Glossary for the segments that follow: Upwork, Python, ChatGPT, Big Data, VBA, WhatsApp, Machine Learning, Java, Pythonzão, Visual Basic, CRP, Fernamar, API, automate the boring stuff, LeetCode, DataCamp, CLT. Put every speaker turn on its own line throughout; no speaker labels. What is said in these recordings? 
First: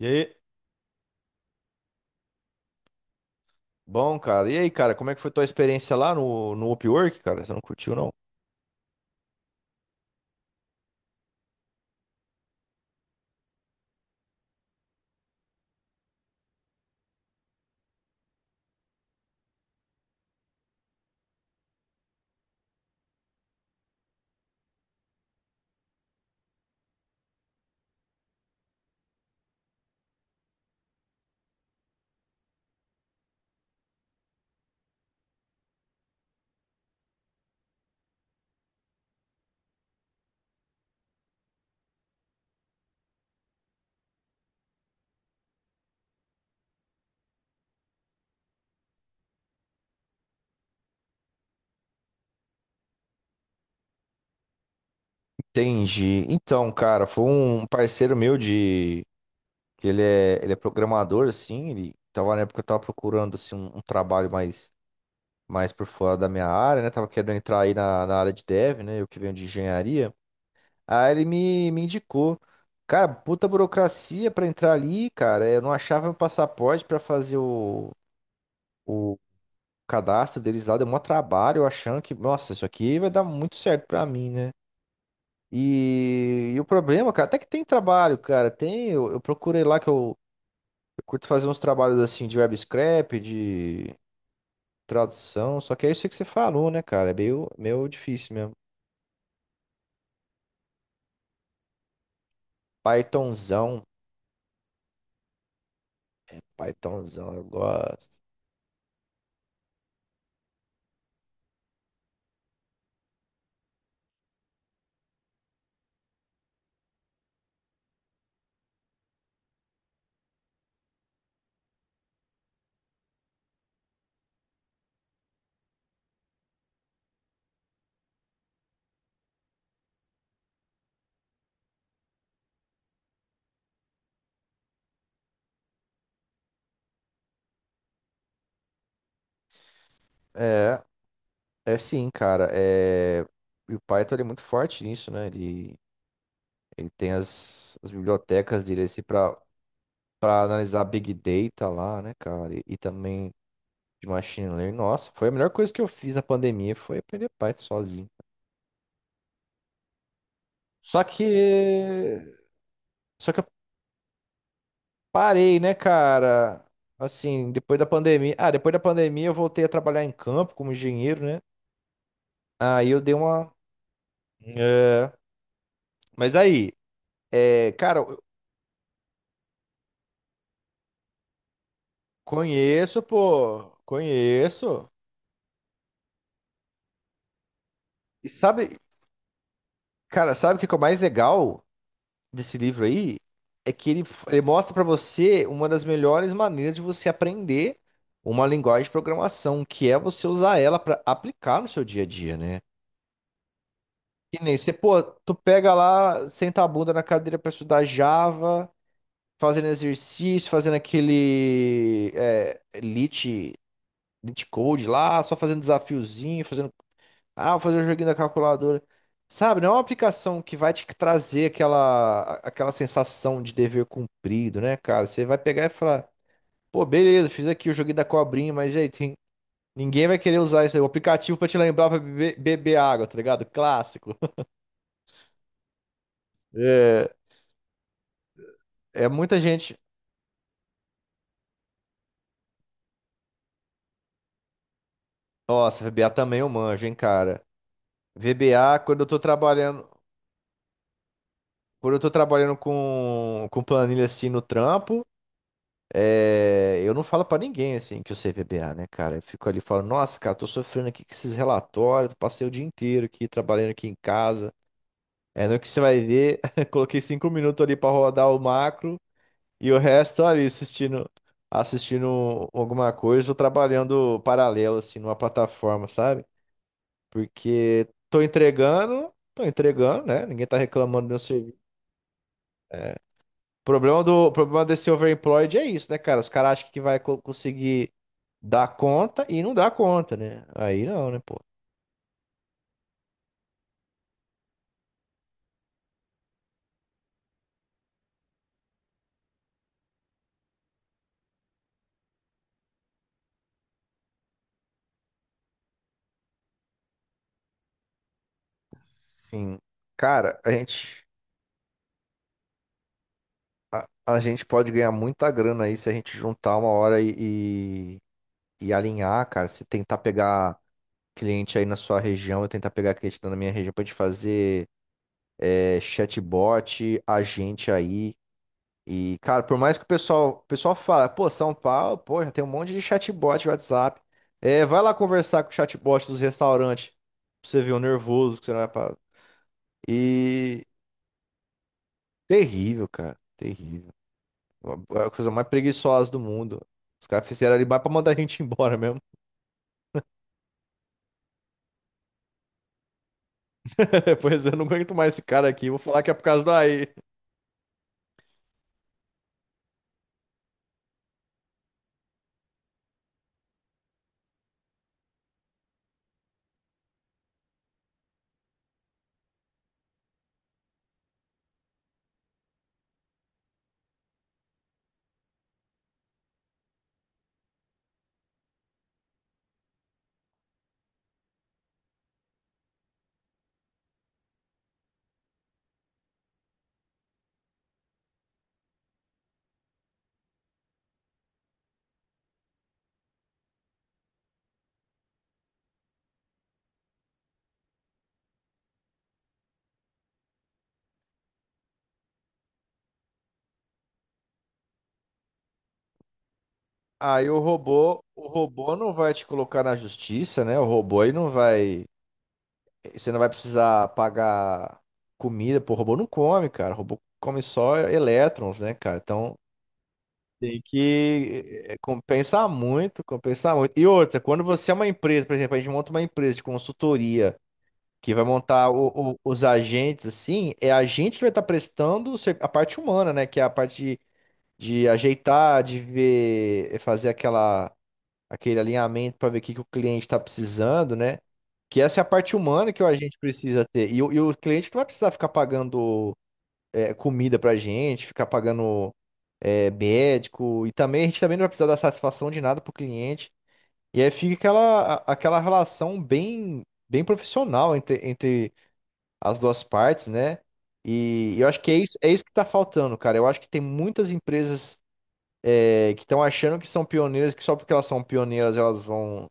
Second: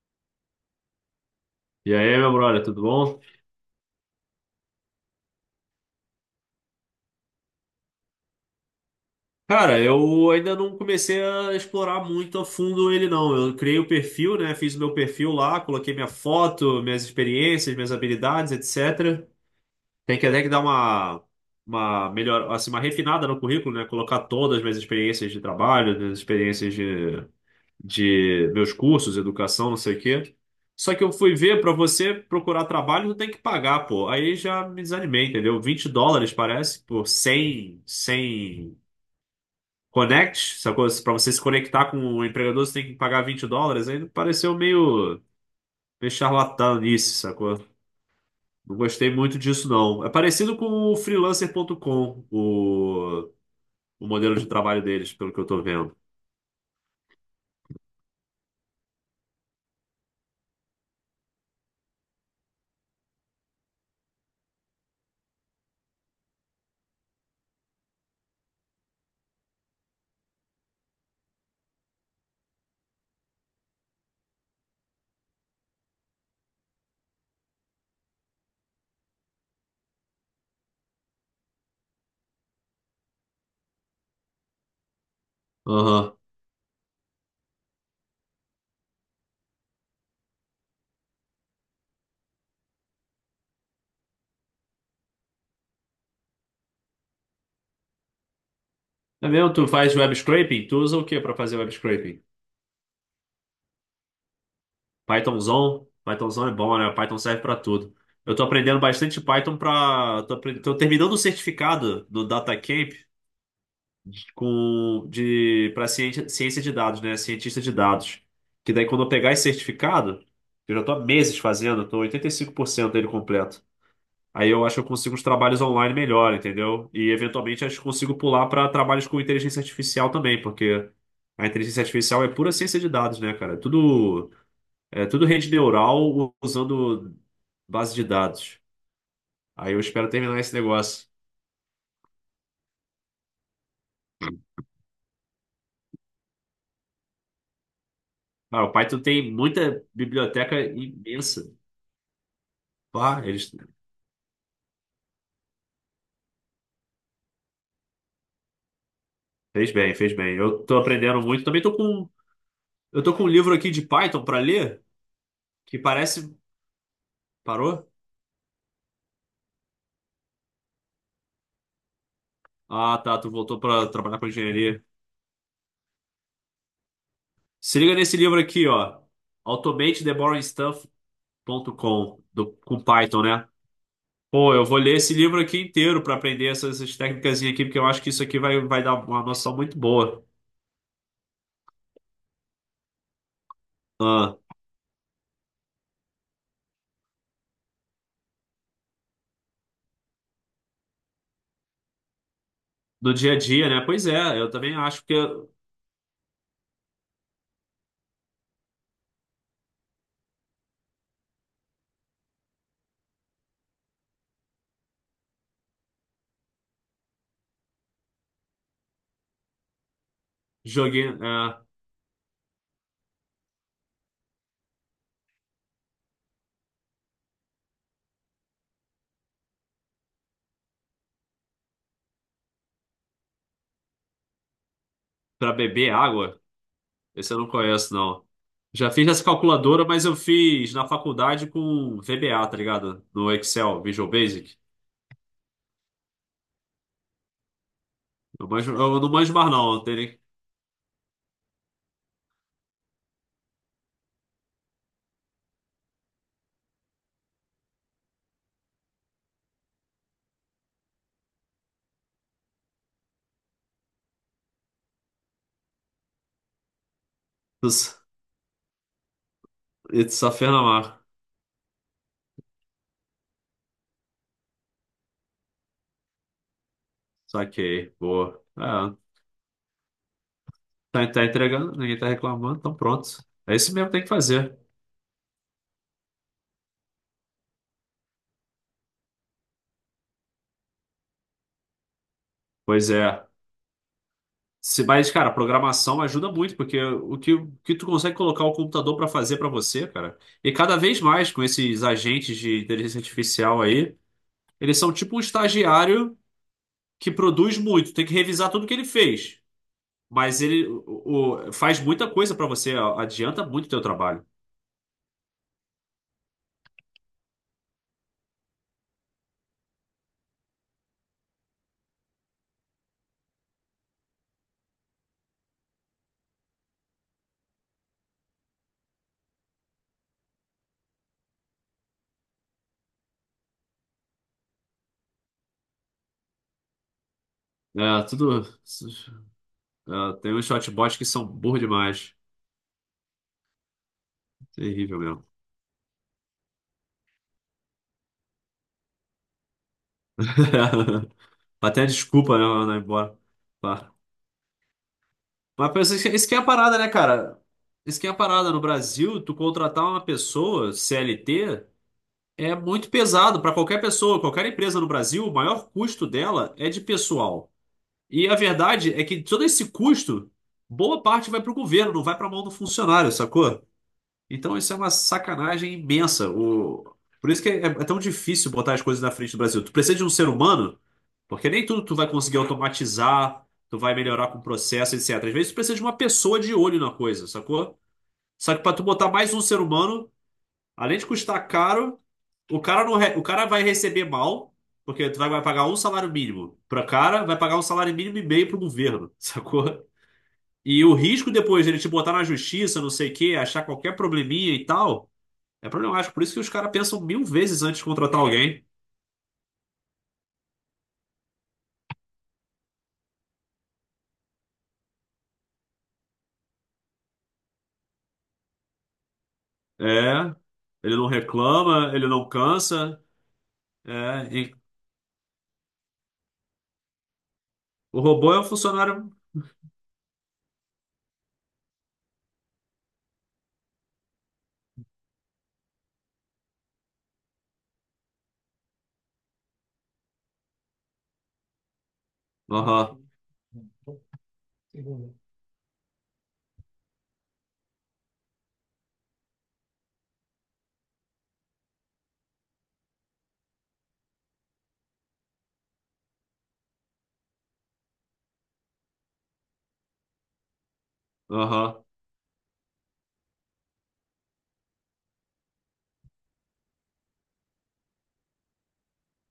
E aí?
E aí, meu brother, tudo bom?
Bom, cara. E aí, cara, como é que foi tua experiência lá no Upwork, cara? Você não curtiu, não?
Cara, eu ainda não comecei a explorar muito a fundo ele, não. Eu criei o perfil, né? Fiz o meu perfil lá, coloquei minha foto, minhas experiências, minhas habilidades, etc. Tem que até que dar uma melhor, assim, uma refinada no currículo, né? Colocar todas as minhas experiências de trabalho, minhas experiências de meus cursos, educação, não sei o quê. Só que eu fui ver, pra você procurar trabalho, tu tem que pagar, pô. Aí já me desanimei, entendeu? US$ 20, parece, por cem Connect, sacou? Pra você se conectar com o empregador, você tem que pagar US$ 20. Aí pareceu meio charlatanice, sacou? Não gostei muito disso, não. É parecido com o freelancer.com, o modelo de trabalho deles, pelo que eu tô vendo.
Entendi. Então, cara, foi um parceiro meu de... que ele é programador, assim, ele tava na época que eu tava procurando, assim, um trabalho mais por fora da minha área, né? Tava querendo entrar aí na área de dev, né? Eu que venho de engenharia. Aí ele me indicou. Cara, puta burocracia pra entrar ali, cara. Eu não achava meu passaporte pra fazer o cadastro deles lá deu maior trabalho, eu achando que, nossa, isso aqui vai dar muito certo pra mim, né?
Aham.
E o problema, cara, até que tem trabalho, cara. Tem, eu procurei lá que eu curto fazer uns trabalhos assim de web scrap, de tradução, só que é isso que você falou, né, cara? É meio difícil mesmo.
É mesmo? Tu faz web scraping? Tu usa o que para fazer web scraping?
Pythonzão.
Pythonzão? Pythonzão é bom, né? Python
Pythonzão,
serve
eu
para tudo.
gosto.
Eu tô aprendendo bastante Python Tô terminando o certificado do DataCamp com de para ciência de dados, né? Cientista de dados. Que daí quando eu pegar esse certificado, que eu já estou há meses fazendo, estou eu por cento dele completo. Aí eu acho que eu consigo os trabalhos online melhor, entendeu? E eventualmente acho que consigo pular para trabalhos com inteligência artificial também, porque a inteligência artificial é pura ciência de dados, né, cara? É tudo rede neural usando base de dados. Aí eu espero terminar esse
É,
negócio.
é sim, cara. É, e o Python, ele é muito forte nisso, né? Ele tem as bibliotecas
Ah, o
dele assim
Python tem
para
muita
para
biblioteca
analisar Big
imensa.
Data lá, né, cara? E
Pá,
também
eles
de Machine Learning. Nossa, foi a melhor coisa que eu fiz na pandemia, foi aprender Python sozinho.
Fez bem, fez bem. Eu tô
Só
aprendendo muito. Também tô com,
que,
eu tô com um
só que eu
livro aqui de Python para ler,
parei, né,
que parece.
cara? Assim, depois da
Parou?
pandemia. Ah, depois da pandemia eu voltei a trabalhar em campo como engenheiro, né? Aí
Ah,
eu dei
tá. Tu
uma.
voltou para trabalhar com engenharia.
é, Mas aí,
Se liga
cara,
nesse
eu
livro aqui, ó. Automate the boring stuff ponto com do, com
conheço,
Python, né?
pô,
Pô, eu vou
conheço.
ler esse livro aqui inteiro para aprender essas técnicas aqui, porque eu acho que isso
E
aqui vai,
sabe,
vai dar uma noção muito boa.
cara, sabe o que que é o mais legal desse livro aí? É que ele,
Ah,
ele mostra para você uma das melhores maneiras de você aprender uma linguagem de programação, que é você usar ela para aplicar no seu dia a dia, né?
no dia a dia, né? Pois é,
E
eu
nem você,
também
pô,
acho que
tu
eu
pega lá, senta a bunda na cadeira para estudar Java, fazendo exercício, fazendo aquele Lit Code lá, só fazendo desafiozinho, fazendo vou fazer o joguinho da calculadora. Sabe, não é uma aplicação que vai te
joguei,
trazer aquela sensação de dever cumprido, né, cara? Você vai pegar e falar, pô, beleza, fiz aqui o joguinho da cobrinha, mas e aí, tem... ninguém vai querer usar isso aí. O aplicativo pra te lembrar pra beber água, tá ligado? Clássico.
para beber água.
É,
Esse eu não conheço, não. Já
é
fiz essa
muita gente.
calculadora, mas eu fiz na faculdade com VBA, tá ligado? No Excel, Visual Basic.
Nossa, VBA também eu manjo, hein, cara.
Eu, manjo-
VBA, quando
eu
eu
não
tô
manjo mais, não. Eu
trabalhando,
tenho...
quando eu tô trabalhando com planilha assim no trampo. É, eu não falo pra ninguém assim que eu sei PBA, né, cara? Eu fico ali falando, nossa, cara, tô sofrendo aqui com esses relatórios, passei o dia inteiro aqui trabalhando aqui em casa. É no que você vai ver, coloquei 5 minutos ali pra rodar o macro e o
It's
resto
a
ali
Fernamar.
assistindo alguma coisa ou trabalhando paralelo assim numa plataforma, sabe? Porque
Saquei. Boa. É,
tô entregando, né? Ninguém tá
tá,
reclamando do meu
tá
serviço.
entregando, ninguém tá reclamando, então
É.
pronto. É
O
isso mesmo que tem
problema
que
do, o
fazer.
problema desse overemployed é isso, né, cara? Os caras acham que vai conseguir dá conta e não dá conta, né? Aí não, né, pô?
Pois é. Se, mas, cara, programação ajuda muito, porque o que tu consegue colocar o computador pra fazer pra você, cara. E cada vez mais com esses agentes de inteligência artificial aí, eles são tipo um estagiário que produz muito, tem que revisar tudo que ele fez.
Sim. Cara,
Mas
a
ele
gente,
faz muita coisa pra você, adianta muito o teu
a, a
trabalho.
gente pode ganhar muita grana aí se a gente juntar uma hora e alinhar, cara. Se tentar pegar cliente aí na sua região, eu tentar pegar cliente na minha região pra gente fazer chatbot, agente aí. E, cara, por mais que o pessoal fala, pô, São Paulo, pô, já tem um monte de chatbot de WhatsApp. É, vai lá conversar com o chatbot dos restaurantes. Pra você ver o
É,
nervoso que
tudo.
você vai.
É, tem uns
E
chatbots que são burro demais.
terrível, cara. Terrível.
Terrível
A
mesmo.
coisa mais preguiçosa do mundo. Os caras fizeram ali mais pra mandar a gente embora mesmo.
Até desculpa, né, mano, ir embora. Pá.
Pois eu não aguento mais esse cara aqui.
Mas
Vou
pensa,
falar
isso
que é por
isso que é a
causa da
parada,
AI.
né, cara? Isso que é a parada. No Brasil, tu contratar uma pessoa CLT é muito pesado pra qualquer pessoa, qualquer empresa no Brasil, o maior custo dela é de pessoal. E a verdade é que todo esse custo, boa parte vai para o governo, não vai para a mão do funcionário, sacou? Então isso é uma sacanagem imensa. O... Por isso que é tão difícil botar as coisas na frente do Brasil. Tu precisa de um ser humano, porque nem tudo tu vai conseguir automatizar, tu vai melhorar com o processo, etc. Às vezes tu precisa de uma pessoa de olho na coisa, sacou? Só que para tu botar mais um ser humano, além de custar caro, o cara, não re- o cara vai receber mal, porque tu vai pagar um salário mínimo para cara, vai pagar um salário mínimo e meio pro governo, sacou? E o risco depois dele te botar na justiça, não sei o quê, achar qualquer probleminha e tal, é problemático. Por isso que os caras pensam mil
Aí o
vezes antes de
robô,
contratar
o
alguém.
robô não vai te colocar na justiça, né? O robô aí não vai. Você não vai precisar pagar comida, pô. O robô não come, cara. O robô come só elétrons, né, cara? Então.
É,
Tem
ele não
que
reclama, ele não
compensar muito,
cansa.
compensar muito. E outra,
É,
quando
e
você é uma empresa, por exemplo, a gente monta uma empresa de consultoria
o
que vai
robô é um
montar
funcionário.
os agentes, assim, é a gente que vai estar prestando a parte humana, né? Que é a parte de ajeitar, de ver, fazer aquele alinhamento para ver o que, que o cliente está precisando, né? Que essa é a parte humana que o
Aham,
agente precisa ter. E o cliente não vai precisar ficar pagando comida pra gente, ficar pagando médico, e também a gente também não vai precisar dar satisfação de nada pro cliente. E aí fica aquela, aquela relação bem, bem profissional entre as duas partes, né? E eu acho que
aham.
é isso que tá faltando, cara. Eu acho que tem muitas empresas que estão achando que são pioneiras, que só porque elas são pioneiras elas vão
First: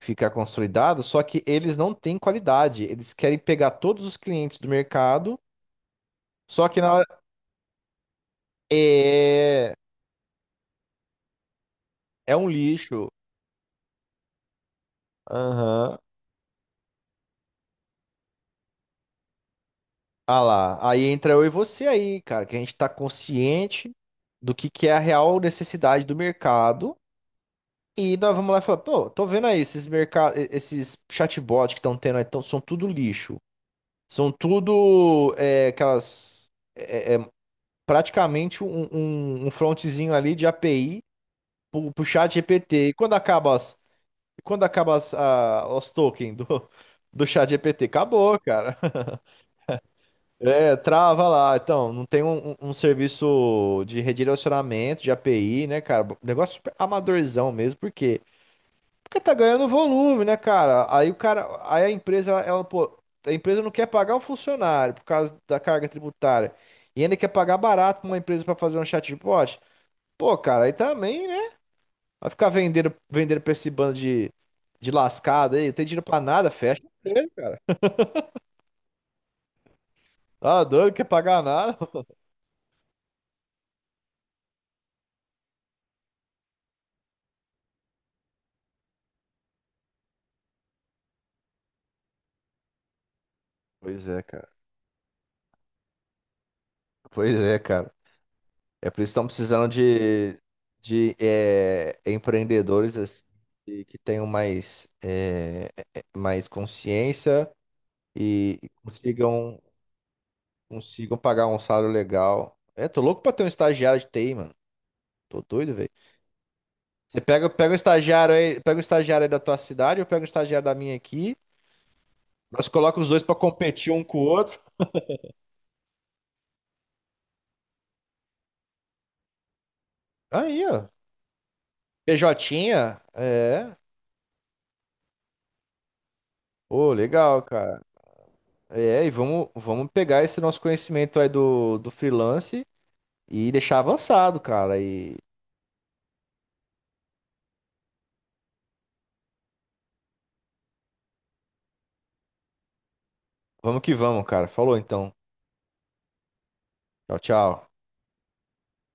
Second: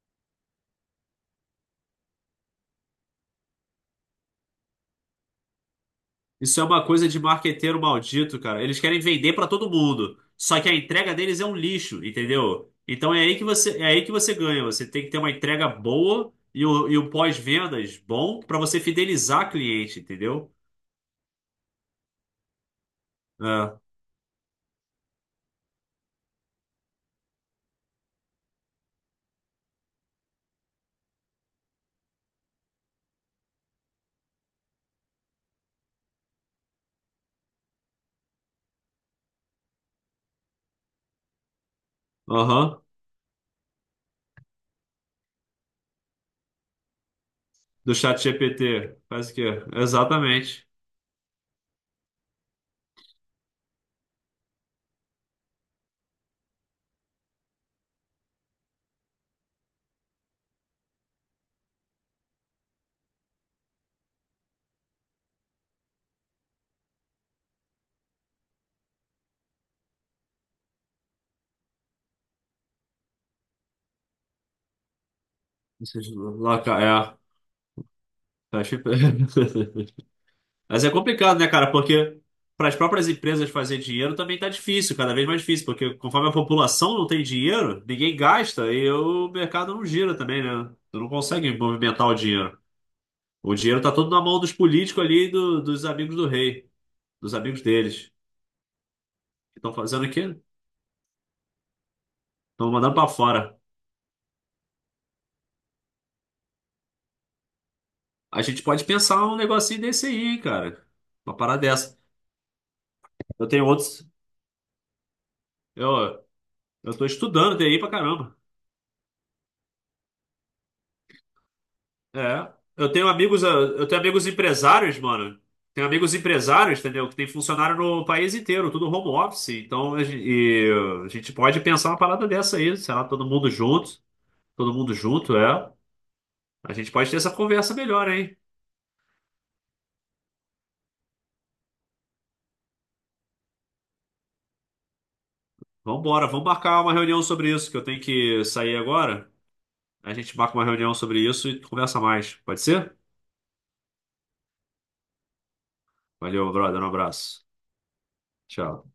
ficar consolidadas, só que eles não têm qualidade. Eles querem pegar todos os clientes do mercado,
Isso é
só que
uma
na
coisa
hora.
de marqueteiro maldito, cara. Eles querem vender pra todo
É,
mundo. Só que a entrega deles é um lixo,
é um
entendeu?
lixo.
Então é aí que você, é aí que você ganha. Você tem que ter uma entrega
Aham.
boa e o pós-vendas bom pra você fidelizar cliente,
Ah
entendeu?
lá. Aí entra eu e você aí, cara, que a gente tá
É.
consciente do que é a real necessidade do mercado. E nós vamos lá e falamos, tô vendo aí esses mercados, esses chatbots que estão tendo aí, são tudo lixo. São tudo aquelas. É, é praticamente um frontzinho ali de API pro chat
Aham.
GPT. E quando acaba os tokens do chat GPT?
Do chat
Acabou, cara.
GPT. Faz o quê? Exatamente.
É, trava lá. Então, não tem um serviço de redirecionamento de API, né, cara? Negócio super amadorzão mesmo. Porque tá ganhando volume, né, cara? Aí a empresa, a empresa não quer pagar o funcionário por causa da carga tributária. E ainda quer pagar barato pra uma empresa pra fazer um chatbot. Pô, cara, aí também, né? Vai ficar vendendo, vendendo pra esse bando de lascado aí, não tem dinheiro
Esses
pra nada, fecha a
É.
empresa, cara.
Tá chip-
Tá
Mas
doido,
é
não quer
complicado,
pagar
né, cara?
nada.
Porque para as próprias empresas fazer dinheiro também tá difícil, cada vez mais difícil, porque conforme a população não tem dinheiro, ninguém gasta e o mercado não gira também, né? Tu não consegue movimentar o dinheiro. O dinheiro tá
Pois
todo na
é,
mão
cara.
dos políticos ali, e dos amigos do rei,
Pois
dos
é,
amigos
cara.
deles.
É por isso que estão precisando
Estão fazendo o quê?
de
Estão mandando
empreendedores
para
assim,
fora.
que tenham mais consciência
A
e,
gente
e
pode pensar um
consigam,
negocinho desse aí, hein, cara.
consigam
Uma
pagar um
parada
salário
dessa.
legal. É, tô louco pra ter um
Eu tenho
estagiário de
outros.
TI, mano. Tô doido, velho.
Eu, eu tô
Você pega,
estudando
pega um
TI pra
estagiário
caramba.
aí, pega um estagiário aí da tua cidade, eu pego um estagiário da minha aqui.
É.
Nós
Eu
colocamos
tenho
os dois pra
amigos, ah, eu
competir
tenho
um com o
amigos
outro.
empresários, mano. Tenho amigos empresários, entendeu? Que tem funcionário no país inteiro, tudo home office. Então
Aí, ó.
a gente pode pensar uma parada dessa aí, sei
PJ,
lá,
é.
todo mundo junto, é. A gente
Ô,
pode ter essa
legal,
conversa
cara.
melhor, hein?
É, e vamos pegar esse nosso conhecimento aí do freelance e deixar avançado, cara. E
Vambora, vamos marcar uma reunião sobre isso, que eu tenho que sair agora. A gente marca uma reunião sobre isso e conversa mais. Pode ser?
vamos que vamos, cara. Falou então.
Valeu, brother, um
Tchau,
abraço.
tchau.
Tchau.